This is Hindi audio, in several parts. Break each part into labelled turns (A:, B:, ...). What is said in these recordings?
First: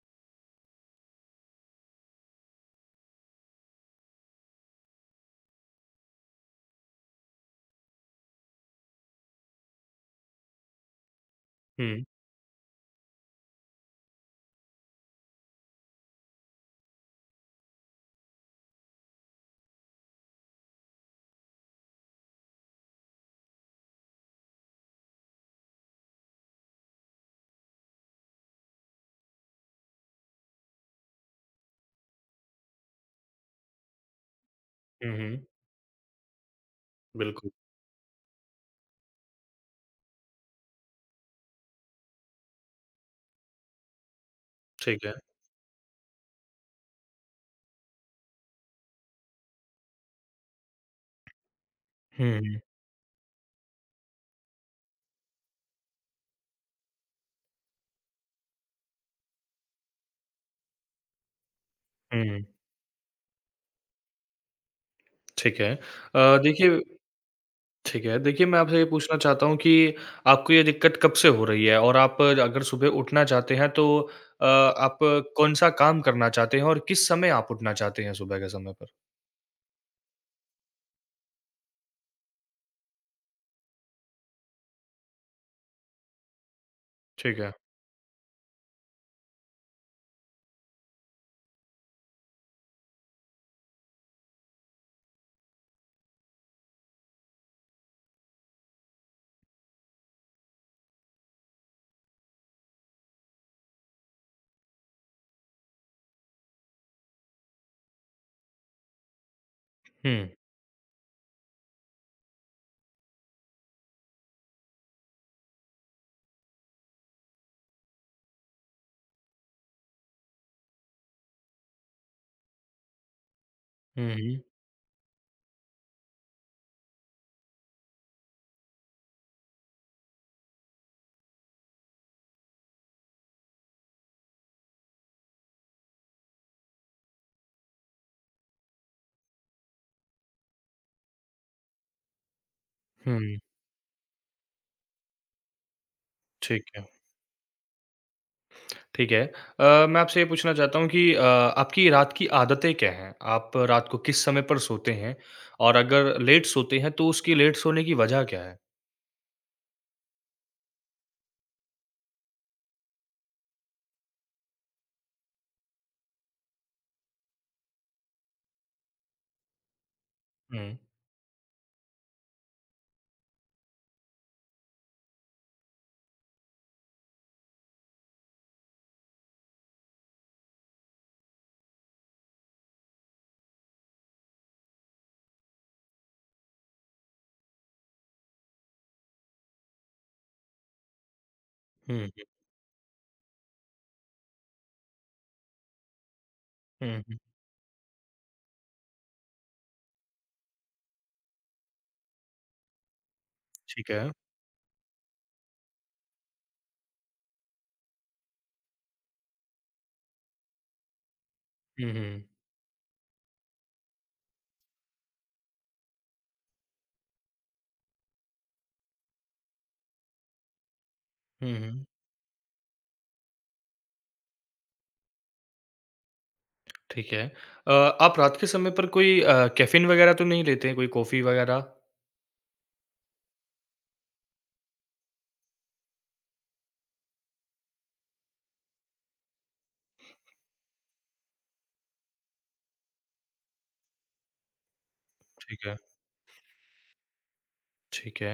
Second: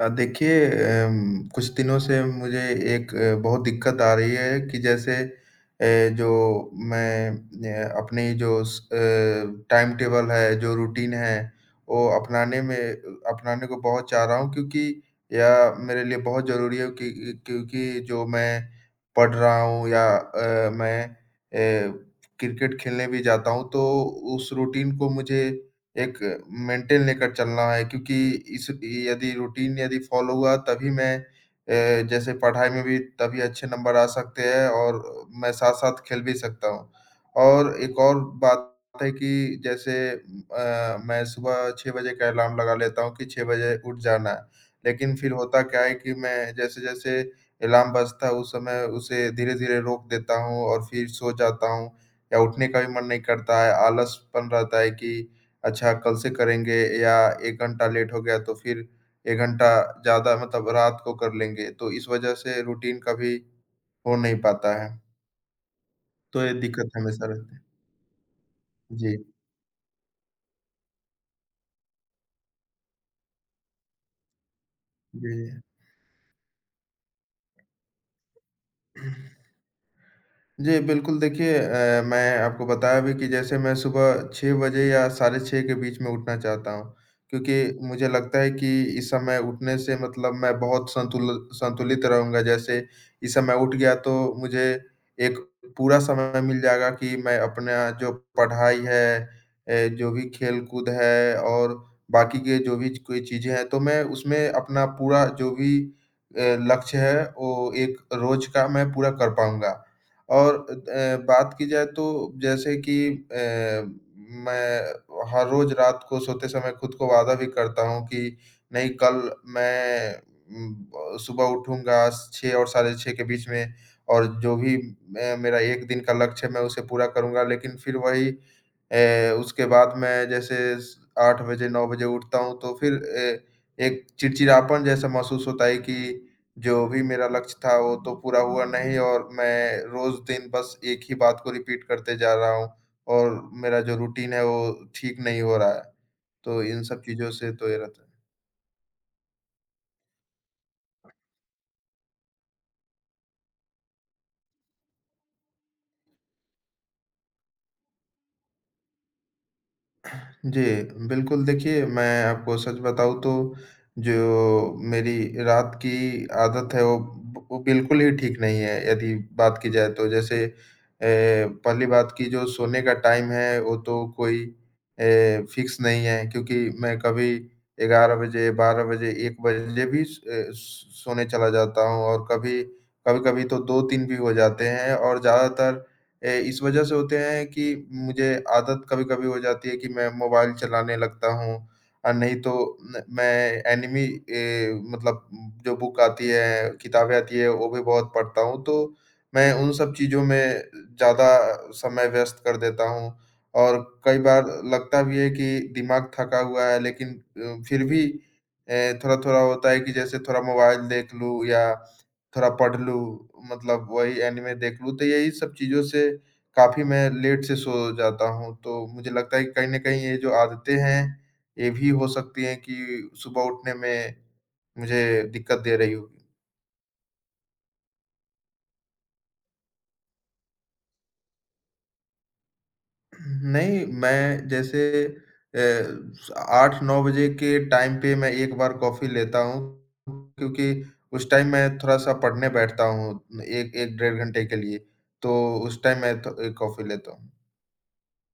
A: देखिए। कुछ दिनों से मुझे एक बहुत दिक्कत आ रही है कि जैसे जो मैं अपनी जो टाइम टेबल है, जो रूटीन है,
B: हुँ,
A: वो अपनाने को बहुत चाह रहा हूँ क्योंकि यह मेरे लिए बहुत ज़रूरी है कि क्योंकि जो मैं पढ़ रहा हूँ या मैं क्रिकेट खेलने भी जाता हूँ तो उस रूटीन को मुझे एक मेंटेन लेकर चलना है क्योंकि इस यदि रूटीन यदि फॉलो हुआ तभी मैं जैसे पढ़ाई में भी तभी अच्छे नंबर आ सकते हैं और
B: हुँ, हुँ,
A: मैं साथ-साथ खेल भी सकता हूँ।
B: बिल्कुल,
A: और एक और बात है कि जैसे मैं सुबह 6 बजे का अलार्म लगा लेता हूँ कि 6 बजे उठ जाना है।
B: ठीक है।
A: लेकिन फिर होता क्या है कि मैं जैसे-जैसे अलार्म बजता है उस समय उसे धीरे-धीरे रोक देता हूँ और फिर सो जाता हूँ या
B: हुँ,
A: उठने का भी मन नहीं करता है, आलसपन रहता है कि अच्छा कल से करेंगे या 1 घंटा लेट हो गया तो फिर 1 घंटा ज़्यादा मतलब रात को कर लेंगे, तो इस वज़ह
B: हुँ,
A: से रूटीन कभी हो नहीं पाता है।
B: ठीक है।
A: तो ये
B: देखिए
A: दिक्कत हमेशा रहती है।
B: ठीक है, देखिए मैं आपसे ये पूछना
A: जी।
B: चाहता हूँ कि आपको ये दिक्कत कब से हो रही है? और आप अगर सुबह उठना चाहते हैं तो आप
A: जी।
B: कौन-सा काम करना चाहते हैं और किस समय आप उठना चाहते हैं सुबह के समय पर?
A: जी। जी, बिल्कुल। देखिए, मैं आपको बताया भी कि जैसे मैं सुबह 6 बजे या साढ़े 6 के बीच में उठना चाहता हूँ,
B: ठीक है।
A: क्योंकि मुझे लगता है कि इस समय उठने से मतलब मैं बहुत संतुलित रहूँगा। जैसे इस समय उठ गया तो मुझे एक पूरा समय मिल जाएगा कि मैं अपना जो पढ़ाई है, जो भी खेल-कूद है और बाकी के जो भी कोई चीज़ें हैं, तो मैं उसमें अपना पूरा जो भी लक्ष्य है, वो एक रोज़ का मैं पूरा कर पाऊँगा।
B: हुँ,
A: और बात की जाए तो जैसे कि अ, मैं हर रोज़ रात को सोते समय खुद को वादा भी करता हूँ कि नहीं, कल मैं सुबह उठूँगा 6 और साढ़े 6 के बीच में
B: हुँ,
A: और
B: हुँ,
A: जो भी मैं मेरा 1 दिन का लक्ष्य है, मैं उसे पूरा करूँगा। लेकिन फिर वही उसके बाद मैं जैसे स 8 बजे 9 बजे उठता हूँ तो फिर एक चिड़चिड़ापन जैसा महसूस होता है कि जो भी मेरा लक्ष्य था वो तो पूरा हुआ नहीं और मैं रोज़ दिन बस एक ही बात को रिपीट करते जा रहा हूँ
B: हुँ,
A: और मेरा जो रूटीन है वो ठीक नहीं हो रहा है। तो
B: ठीक
A: इन
B: है,
A: सब चीज़ों से तो ये रहता है।
B: ठीक है। मैं आपसे ये पूछना चाहता हूँ कि आपकी रात की आदतें क्या हैं? आप रात को किस समय पर सोते हैं? और अगर लेट सोते हैं तो उसकी लेट सोने की वजह क्या है?
A: जी, बिल्कुल। देखिए, मैं आपको सच बताऊँ तो जो मेरी रात की आदत है, वो बिल्कुल ही ठीक नहीं है, यदि बात की जाए तो। जैसे,
B: हुँ।
A: पहली बात कि जो सोने का टाइम है, वो तो कोई फ़िक्स नहीं है, क्योंकि मैं कभी 11 बजे, 12 बजे, 1 बजे भी सोने चला जाता हूँ और कभी कभी-कभी तो 2-3 भी हो जाते हैं और ज़्यादातर इस वजह से होते हैं कि मुझे आदत कभी-कभी हो जाती है कि मैं मोबाइल चलाने लगता हूँ
B: हुँ,
A: और
B: हुँ,
A: नहीं तो न मैं एनिमी ए, मतलब जो बुक आती है,
B: हुँ,
A: किताबें
B: हुँ।
A: आती है, वो भी बहुत पढ़ता हूँ। तो मैं उन सब चीज़ों में ज़्यादा समय व्यस्त कर देता हूँ और
B: ठीक है।
A: कई बार लगता भी है कि दिमाग थका हुआ है, लेकिन फिर भी अ, थोड़ा-थोड़ा होता है कि जैसे थोड़ा मोबाइल देख लूँ या
B: हुँ, हुँ।
A: थोड़ा पढ़ लूँ, मतलब वही एनिमे देख लूँ, तो यही सब चीज़ों से काफ़ी मैं लेट से सो जाता हूँ, तो मुझे लगता है कि कहीं न कहीं ये जो आदतें हैं,
B: हुँ,
A: ये
B: हुँ।
A: भी हो सकती हैं कि सुबह उठने में मुझे दिक्कत दे रही हो।
B: ठीक है। आप रात के समय पर कोई कैफ़ीन वग़ैरह तो नहीं लेते हैं, कोई कॉफ़ी वग़ैरह?
A: नहीं, मैं जैसे अ, 8-9 बजे के टाइम पे मैं एक बार कॉफ़ी लेता हूँ, क्योंकि उस टाइम मैं थोड़ा-सा पढ़ने बैठता हूँ, 1 डेढ़ घंटे के लिए, तो
B: ठीक है,
A: उस टाइम मैं तो कॉफ़ी लेता
B: ठीक है।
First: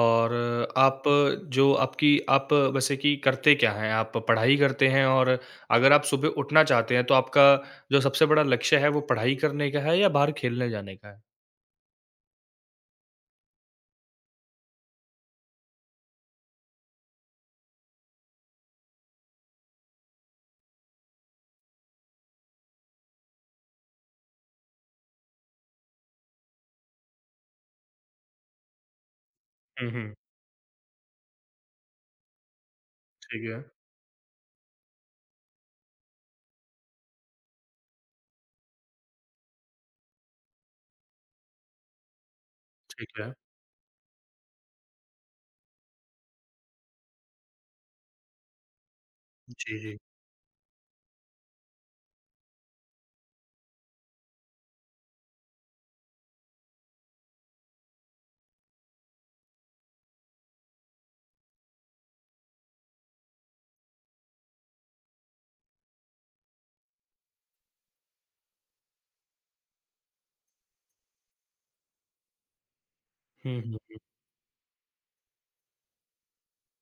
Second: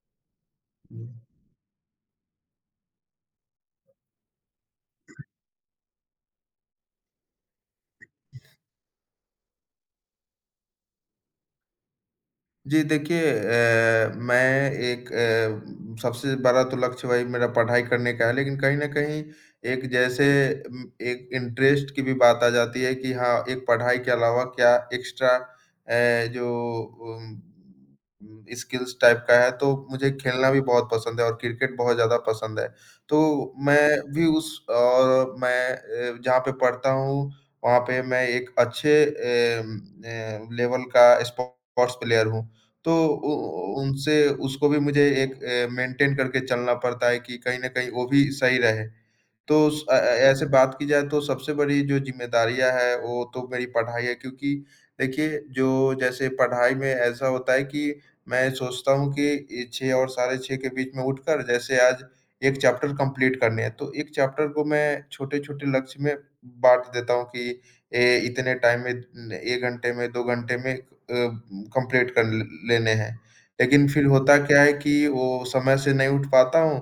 B: और आप
A: हूँ।
B: जो आपकी आप वैसे कि करते क्या हैं? आप पढ़ाई करते हैं और अगर आप सुबह उठना चाहते हैं, तो आपका जो सबसे बड़ा लक्ष्य है, वो पढ़ाई करने का है या बाहर खेलने जाने का है?
A: जी, देखिए, मैं एक सबसे बड़ा तो लक्ष्य वही मेरा पढ़ाई करने का है, लेकिन कहीं न कहीं एक जैसे एक इंटरेस्ट की भी बात आ जाती है कि हाँ, एक पढ़ाई के अलावा क्या एक्स्ट्रा जो उम, स्किल्स टाइप का है, तो
B: हुँ,
A: मुझे
B: हुँ।
A: खेलना भी बहुत पसंद है और क्रिकेट बहुत ज़्यादा पसंद है। तो
B: ठीक है,
A: मैं भी उस और मैं जहाँ पे पढ़ता हूँ, वहाँ पे मैं एक अच्छे लेवल का स्पोर्ट्स प्लेयर हूँ। तो
B: ठीक है।
A: उ उ उनसे उसको भी मुझे एक मेंटेन करके चलना पड़ता है कि कहीं न कहीं वो भी सही रहे। तो
B: जी, जी।
A: ऐसे बात की जाए तो सबसे बड़ी जो ज़िम्मेदारियाँ हैं, वो तो मेरी पढ़ाई है, क्योंकि देखिए, जो जैसे पढ़ाई में ऐसा होता है कि मैं सोचता हूँ कि ये 6 और साढ़े 6 के बीच में उठकर जैसे आज 1 चैप्टर कंप्लीट करने हैं, तो 1 चैप्टर को मैं छोटे-छोटे लक्ष्य में बाँट देता हूँ कि ए इतने टाइम में न 1 घंटे में, 2 घंटे में कंप्लीट कर ल लेने हैं।
B: हुँ, हुँ।
A: लेकिन फिर होता क्या है कि वो समय से नहीं उठ पाता हूँ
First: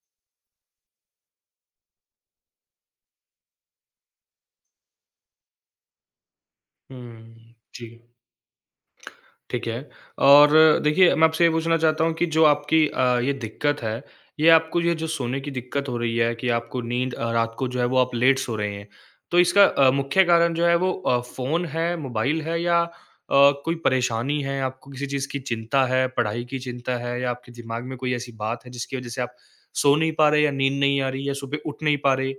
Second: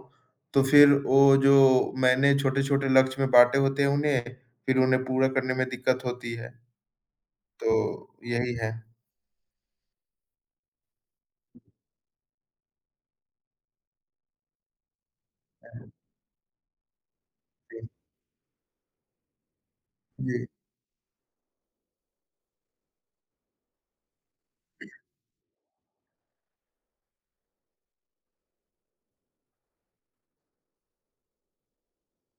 A: तो फिर वो जो मैंने छोटे-छोटे लक्ष्य में बाँटे होते हैं उन्हें, फिर उन्हें पूरा करने में दिक्कत होती है।
B: हुँ,
A: तो
B: जी।
A: यही है।
B: ठीक है। और देखिए मैं आपसे ये पूछना चाहता हूँ कि जो आपकी ये दिक्कत है, ये आपको ये जो सोने की दिक्कत हो रही है कि आपको नींद रात को जो है
A: जी।
B: वो आप लेट सो रहे हैं। तो इसका मुख्य
A: जी,
B: कारण जो है वो फ़ोन है, मोबाइल है या कोई परेशानी है, आपको किसी चीज़ की चिंता है, पढ़ाई की चिंता है या आपके दिमाग में कोई ऐसी बात है जिसकी वज़ह से आप सो नहीं पा रहे या नींद नहीं आ रही या सुबह उठ नहीं पा रहे?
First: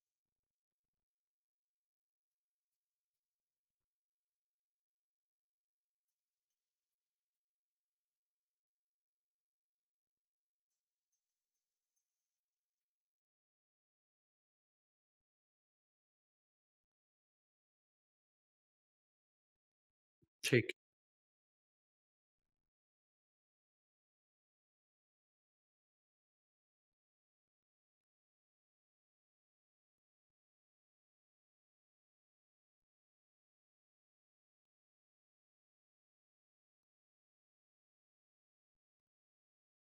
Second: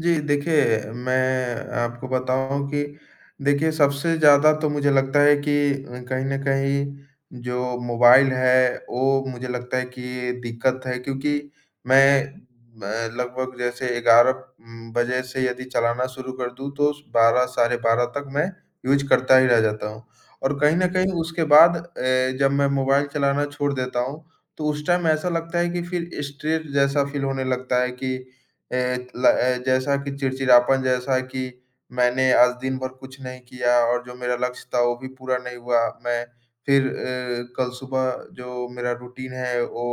A: जी, देखिए, मैं आपको बताऊँ कि देखिए, सबसे ज़्यादा तो मुझे लगता है कि कहीं न कहीं जो मोबाइल है, वो मुझे लगता है कि ये दिक्कत है, क्योंकि मैं लगभग जैसे 11 बजे से यदि चलाना शुरू कर दूँ तो 12 साढ़े 12 तक मैं यूज़ करता ही रह जाता हूँ। और
B: ठीक।
A: कहीं न कहीं उसके बाद जब मैं मोबाइल चलाना छोड़ देता हूँ, तो उस टाइम ऐसा लगता है कि फिर स्ट्रेस जैसा फ़ील होने लगता है कि जैसा कि चिड़चिड़ापन जैसा कि मैंने आज दिन भर कुछ नहीं किया और जो मेरा लक्ष्य था वो भी पूरा नहीं हुआ। मैं फिर कल सुबह जो मेरा रूटीन है वो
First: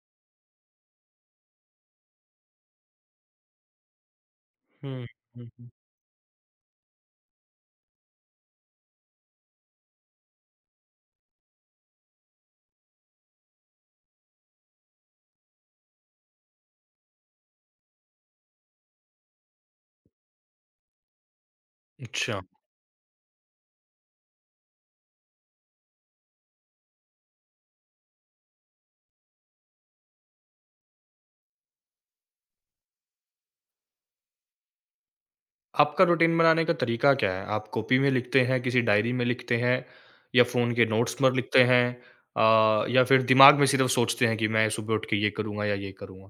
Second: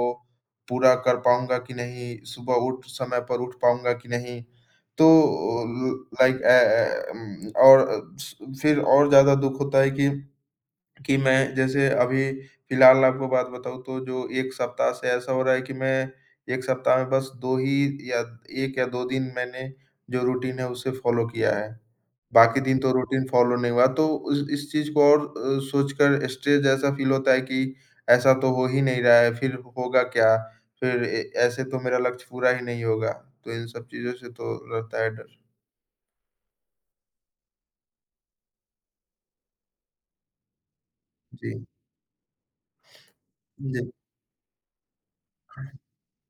A: पूरा कर पाऊँगा कि नहीं? सुबह उठ समय पर उठ पाऊँगा कि नहीं?
B: हुँ,
A: तो
B: हुँ, हुँ।
A: लाइक अ अ, उम, और स फिर और ज़्यादा दुःख होता है कि मैं जैसे अभी फिलहाल आपको बात बताऊँ तो जो 1 सप्ताह से ऐसा हो रहा है कि मैं 1 सप्ताह में बस 2 ही या 1 या 2 दिन मैंने जो रूटीन है उसे फ़ॉलो किया है।
B: अच्छा।
A: बाकी दिन तो रूटीन फ़ॉलो नहीं हुआ तो उस इस चीज़ को और सोचकर स्ट्रेस जैसा फ़ील होता है कि ऐसा तो हो ही नहीं रहा है, फिर होगा क्या? फिर ए ऐसे तो मेरा लक्ष्य पूरा ही नहीं होगा। तो इन सब चीज़ों से तो रहता है डर।
B: आपका रूटीन बनाने का तरीका क्या है? आप कॉपी में लिखते हैं, किसी डायरी में लिखते हैं या फ़ोन के नोट्स पर लिखते
A: जी।
B: हैं या फिर दिमाग में सिर्फ़
A: जी।
B: सोचते हैं कि मैं सुबह उठ के ये करूँगा या ये करूँगा?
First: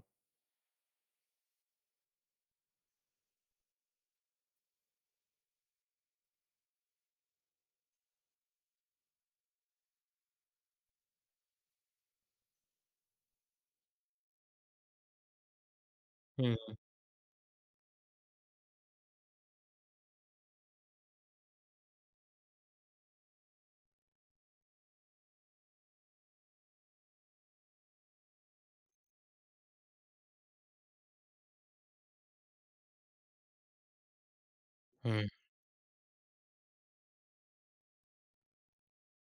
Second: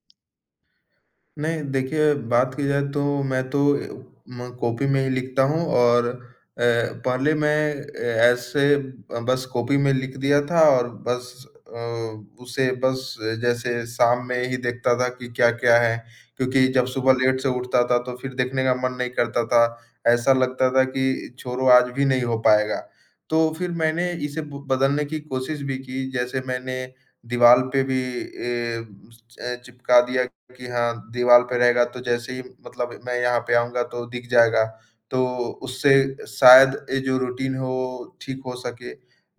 A: नहीं, देखिए, बात की जाए तो मैं तो ए, म कॉपी में ही लिखता हूँ और पहले मैं ए, ऐसे बस कॉपी में लिख दिया था और बस अ, उसे बस जैसे शाम में ही देखता था कि क्या-क्या है, क्योंकि
B: हुँ,
A: जब सुबह लेट से उठता था तो फिर देखने का मन नहीं करता था। ऐसा लगता था कि छोड़ो आज भी नहीं हो पाएगा। तो फिर मैंने इसे ब बदलने की कोशिश भी की, जैसे मैंने दीवाल पे भी ए चिपका दिया कि हाँ, दीवार पे रहेगा तो जैसे ही मतलब मैं यहाँ पे आऊँगा तो दिख जाएगा।
B: हुँ,
A: तो उससे शायद ये जो रूटीन है वो ठीक हो सके।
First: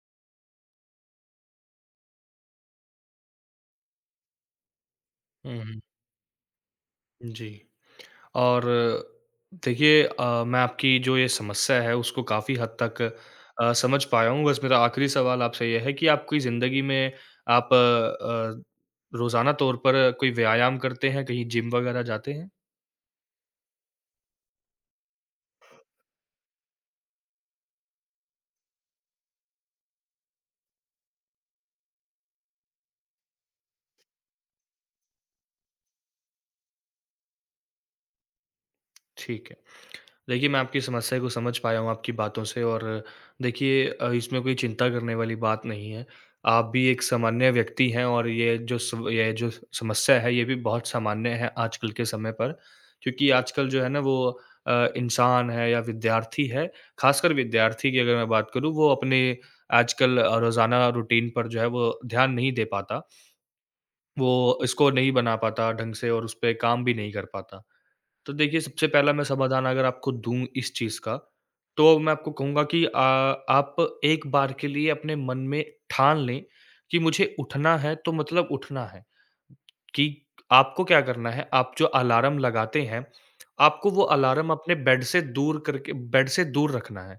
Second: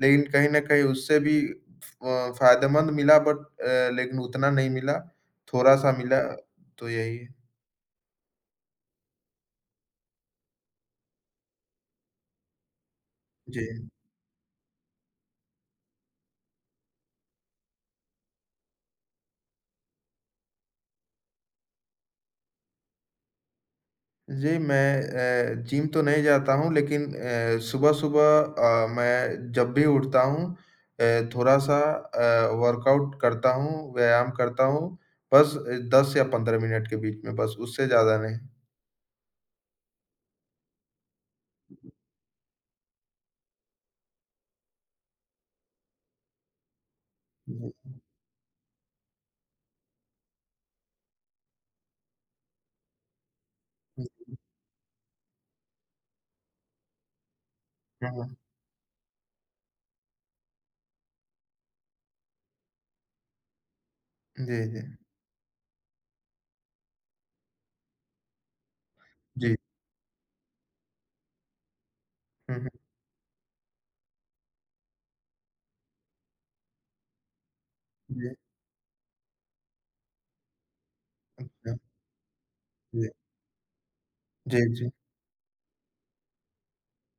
A: लेकिन कहीं न कहीं उससे भी फ़ायदेमंद मिला, लेकिन उतना नहीं मिला,
B: हुँ, हुँ।
A: थोड़ा-सा मिला, तो यही है।
B: जी। और देखिए मैं आपकी जो ये समस्या है उसको काफ़ी हद तक
A: जी।
B: समझ पाया हूँ। बस मेरा आखिरी सवाल आपसे ये है कि आपकी ज़िंदगी में आप रोज़ाना तौर पर कोई व्यायाम करते हैं, कहीं जिम वगैरह जाते हैं?
A: जी, मैं जिम तो नहीं जाता हूँ लेकिन सुबह-सुबह मैं जब भी उठता हूँ थोड़ा-सा वर्कआउट करता हूँ, व्यायाम करता हूँ, बस 10 या 15 मिनट के बीच में बस, उससे ज़्यादा नहीं। जी,
B: ठीक है। देखिए, मैं आपकी समस्या को समझ पाया हूँ आपकी बातों से और देखिए इसमें कोई चिंता करने वाली बात नहीं है। आप भी एक सामान्य व्यक्ति हैं और ये जो समस्या है, ये भी बहुत सामान्य है आजकल के समय पर। क्योंकि आजकल जो है ना वो
A: हुँ,
B: इंसान है या विद्यार्थी है, ख़ासकर विद्यार्थी की
A: हुँ,
B: अगर मैं
A: हुँ,
B: बात करूँ, वो अपने आजकल रोज़ाना रूटीन पर जो है वो ध्यान नहीं दे पाता। वो
A: जी, जी,
B: इसको नहीं बना पाता ढंग से और उसपे काम भी नहीं कर पाता। तो देखिए, सबसे पहला मैं
A: जी,
B: समाधान अगर आपको दूँ इस चीज़ का, तो मैं आपको
A: हुँ,
B: कहूँगा
A: हुँ,
B: कि आप एक बार के लिए अपने मन में ठान लें कि मुझे उठना है, तो
A: जी,
B: मतलब उठना है। कि आपको क्या करना है, आप
A: अच्छा,
B: जो अलार्म लगाते हैं,
A: जी,
B: आपको वो अलार्म
A: जी,
B: अपने
A: जी,
B: बेड से दूर करके बेड से दूर रखना है।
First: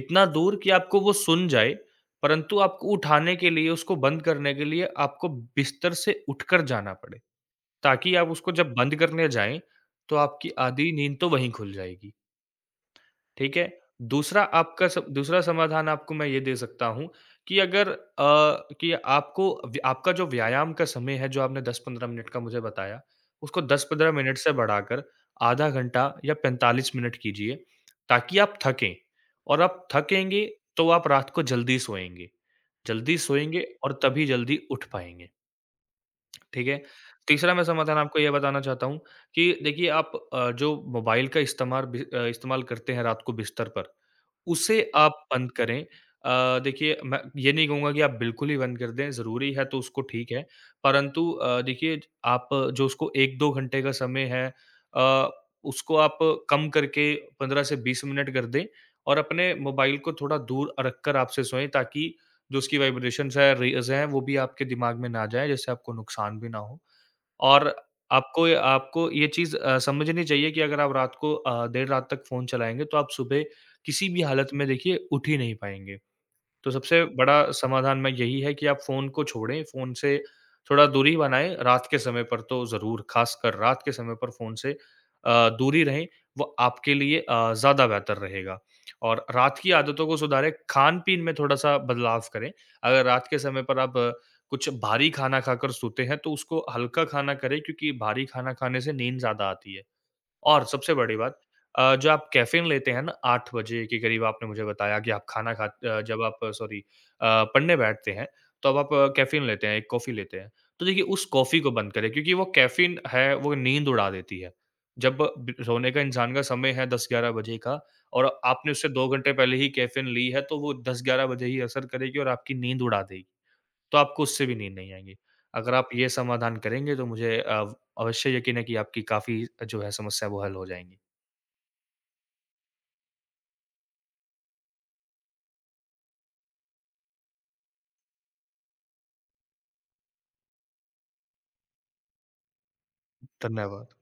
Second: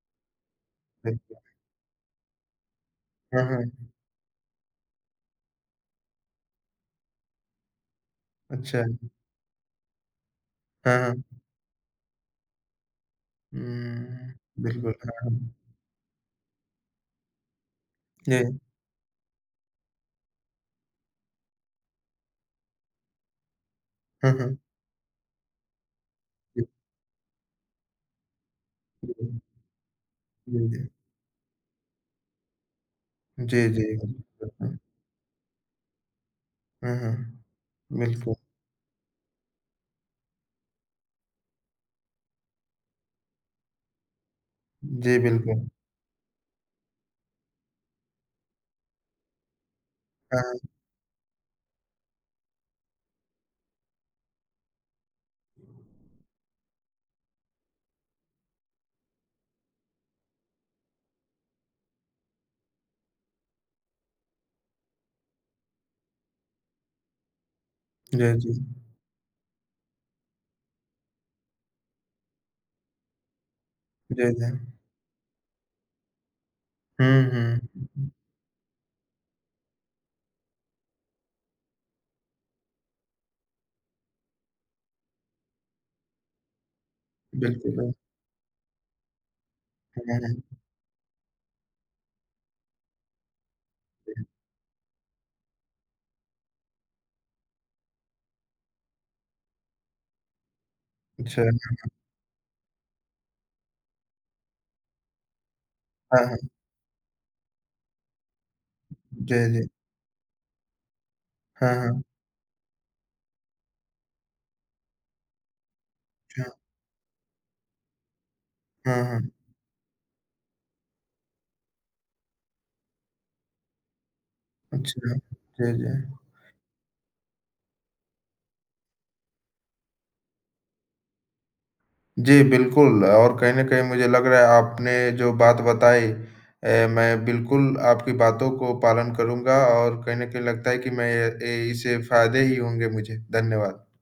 B: इतना दूर कि आपको वो
A: बिल्कुल,
B: सुन जाए, परंतु आपको उठाने
A: हाँ,
B: के लिए,
A: हाँ,
B: उसको बंद करने के लिए आपको बिस्तर से उठकर जाना पड़े। ताकि आप उसको जब
A: अच्छा,
B: बंद करने जाएँ, तो आपकी आधी
A: हाँ, हाँ,
B: नींद तो वहीं खुल जाएगी, ठीक है?
A: हुँ,
B: दूसरा आपका
A: बिल्कुल,
B: स
A: हाँ, हाँ,
B: दूसरा समाधान आपको मैं ये दे सकता हूँ कि अगर अ,
A: जी,
B: कि आपको व्य आपका जो व्यायाम का समय है, जो आपने 10-15 मिनट का मुझे बताया, उसको 10-15
A: हाँ,
B: मिनट से
A: हाँ,
B: बढ़ाकर आधा घंटा या
A: जी,
B: 45 मिनट कीजिए, ताकि आप थकें
A: जी,
B: और आप थकेंगे, तो
A: जी,
B: आप रात को जल्दी सोएँगे। जल्दी
A: जी,
B: सोएँगे
A: जी,
B: और
A: जी,
B: तभी जल्दी
A: बिल्कुल,
B: उठ पाएँगे। ठीक है।
A: हाँ, हाँ।
B: तीसरा मैं समाधान आपको ये
A: बिल्कुल।
B: बताना चाहता हूँ कि देखिए आप जो मोबाइल का इस्तेमाल भी इस्तेमाल करते हैं रात को बिस्तर पर, उसे
A: जी,
B: आप बंद
A: बिल्कुल।
B: करें। देखिए मैं ये नहीं कहूँगा कि आप बिल्कुल ही बंद कर दें, ज़रूरी है तो उसको ठीक है।
A: हाँ,
B: परंतु देखिए आप जो उसको 1-2 घंटे का समय है अ, उसको आप कम करके 15 से 20 मिनट कर दें और अपने मोबाइल को थोड़ा दूर रखकर आपसे सोएँ ताकि जो उसकी वाइब्रेशंस है, रेज़ हैं, वो भी आपके दिमाग में ना जाएँ, जिससे आपको नुकसान भी ना हो। और
A: जय जी,
B: आपको ये चीज़ समझनी चाहिए कि अगर आप रात को देर रात तक फ़ोन चलाएँगे, तो आप सुबह किसी भी
A: जय
B: हालत
A: जय।
B: में देखिए उठ ही नहीं पाएँगे। तो सबसे
A: हुँ,
B: बड़ा समाधान मैं
A: हुँ।
B: यही है कि आप फ़ोन को छोड़ें, फ़ोन से थोड़ा दूरी बनाएँ, रात के समय पर तो ज़रूर, ख़ासकर रात के समय पर फ़ोन से दूरी रहें, वो आपके लिए ज़्यादा
A: बिल्कुल,
B: बेहतर रहेगा। और रात की
A: हुँ,
B: आदतों को सुधारें,
A: हुँ।
B: खान-पीन में थोड़ा-सा बदलाव करें। अगर रात के समय पर आप कुछ भारी खाना खाकर सोते हैं, तो उसको हल्का खाना करें क्योंकि भारी खाना खाने से नींद ज़्यादा आती है। और सबसे बड़ी बात
A: अच्छा,
B: जो आप कैफ़ीन लेते हैं ना 8 बजे के करीब आपने मुझे बताया कि आप खाना खा अ, जब
A: हाँ, हाँ।
B: आप सॉरी पढ़ने बैठते हैं, तो अब आप कैफ़ीन
A: जय
B: लेते
A: जय।
B: हैं, एक कॉफ़ी लेते हैं। तो देखिए उस कॉफ़ी को
A: हाँ,
B: बंद
A: हाँ।
B: करें क्योंकि वो कैफ़ीन है, वो नींद उड़ा देती है। जब ब सोने का इंसान का
A: अच्छा,
B: समय है 10-11 बजे का और आपने उससे
A: हाँ,
B: 2
A: हाँ।
B: घंटे पहले ही कैफ़ीन ली है, तो वो 10-11 बजे ही असर करेगी और आपकी नींद उड़ा देगी। तो आपको उससे भी नींद नहीं
A: अच्छा,
B: आएगी।
A: जय
B: अगर आप
A: जय।
B: ये समाधान करेंगे तो मुझे अव अवश्य यकीन है कि आपकी काफ़ी जो है समस्या वो हल हो जाएँगी।
A: जी, बिल्कुल। और कहीं न कहीं मुझे लग रहा है आपने जो बात बताई, मैं बिल्कुल आपकी बातों को पालन करूँगा और कहीं न कहीं लगता है कि इससे फ़ायदे ही होंगे मुझे। धन्यवाद।
B: धन्यवाद।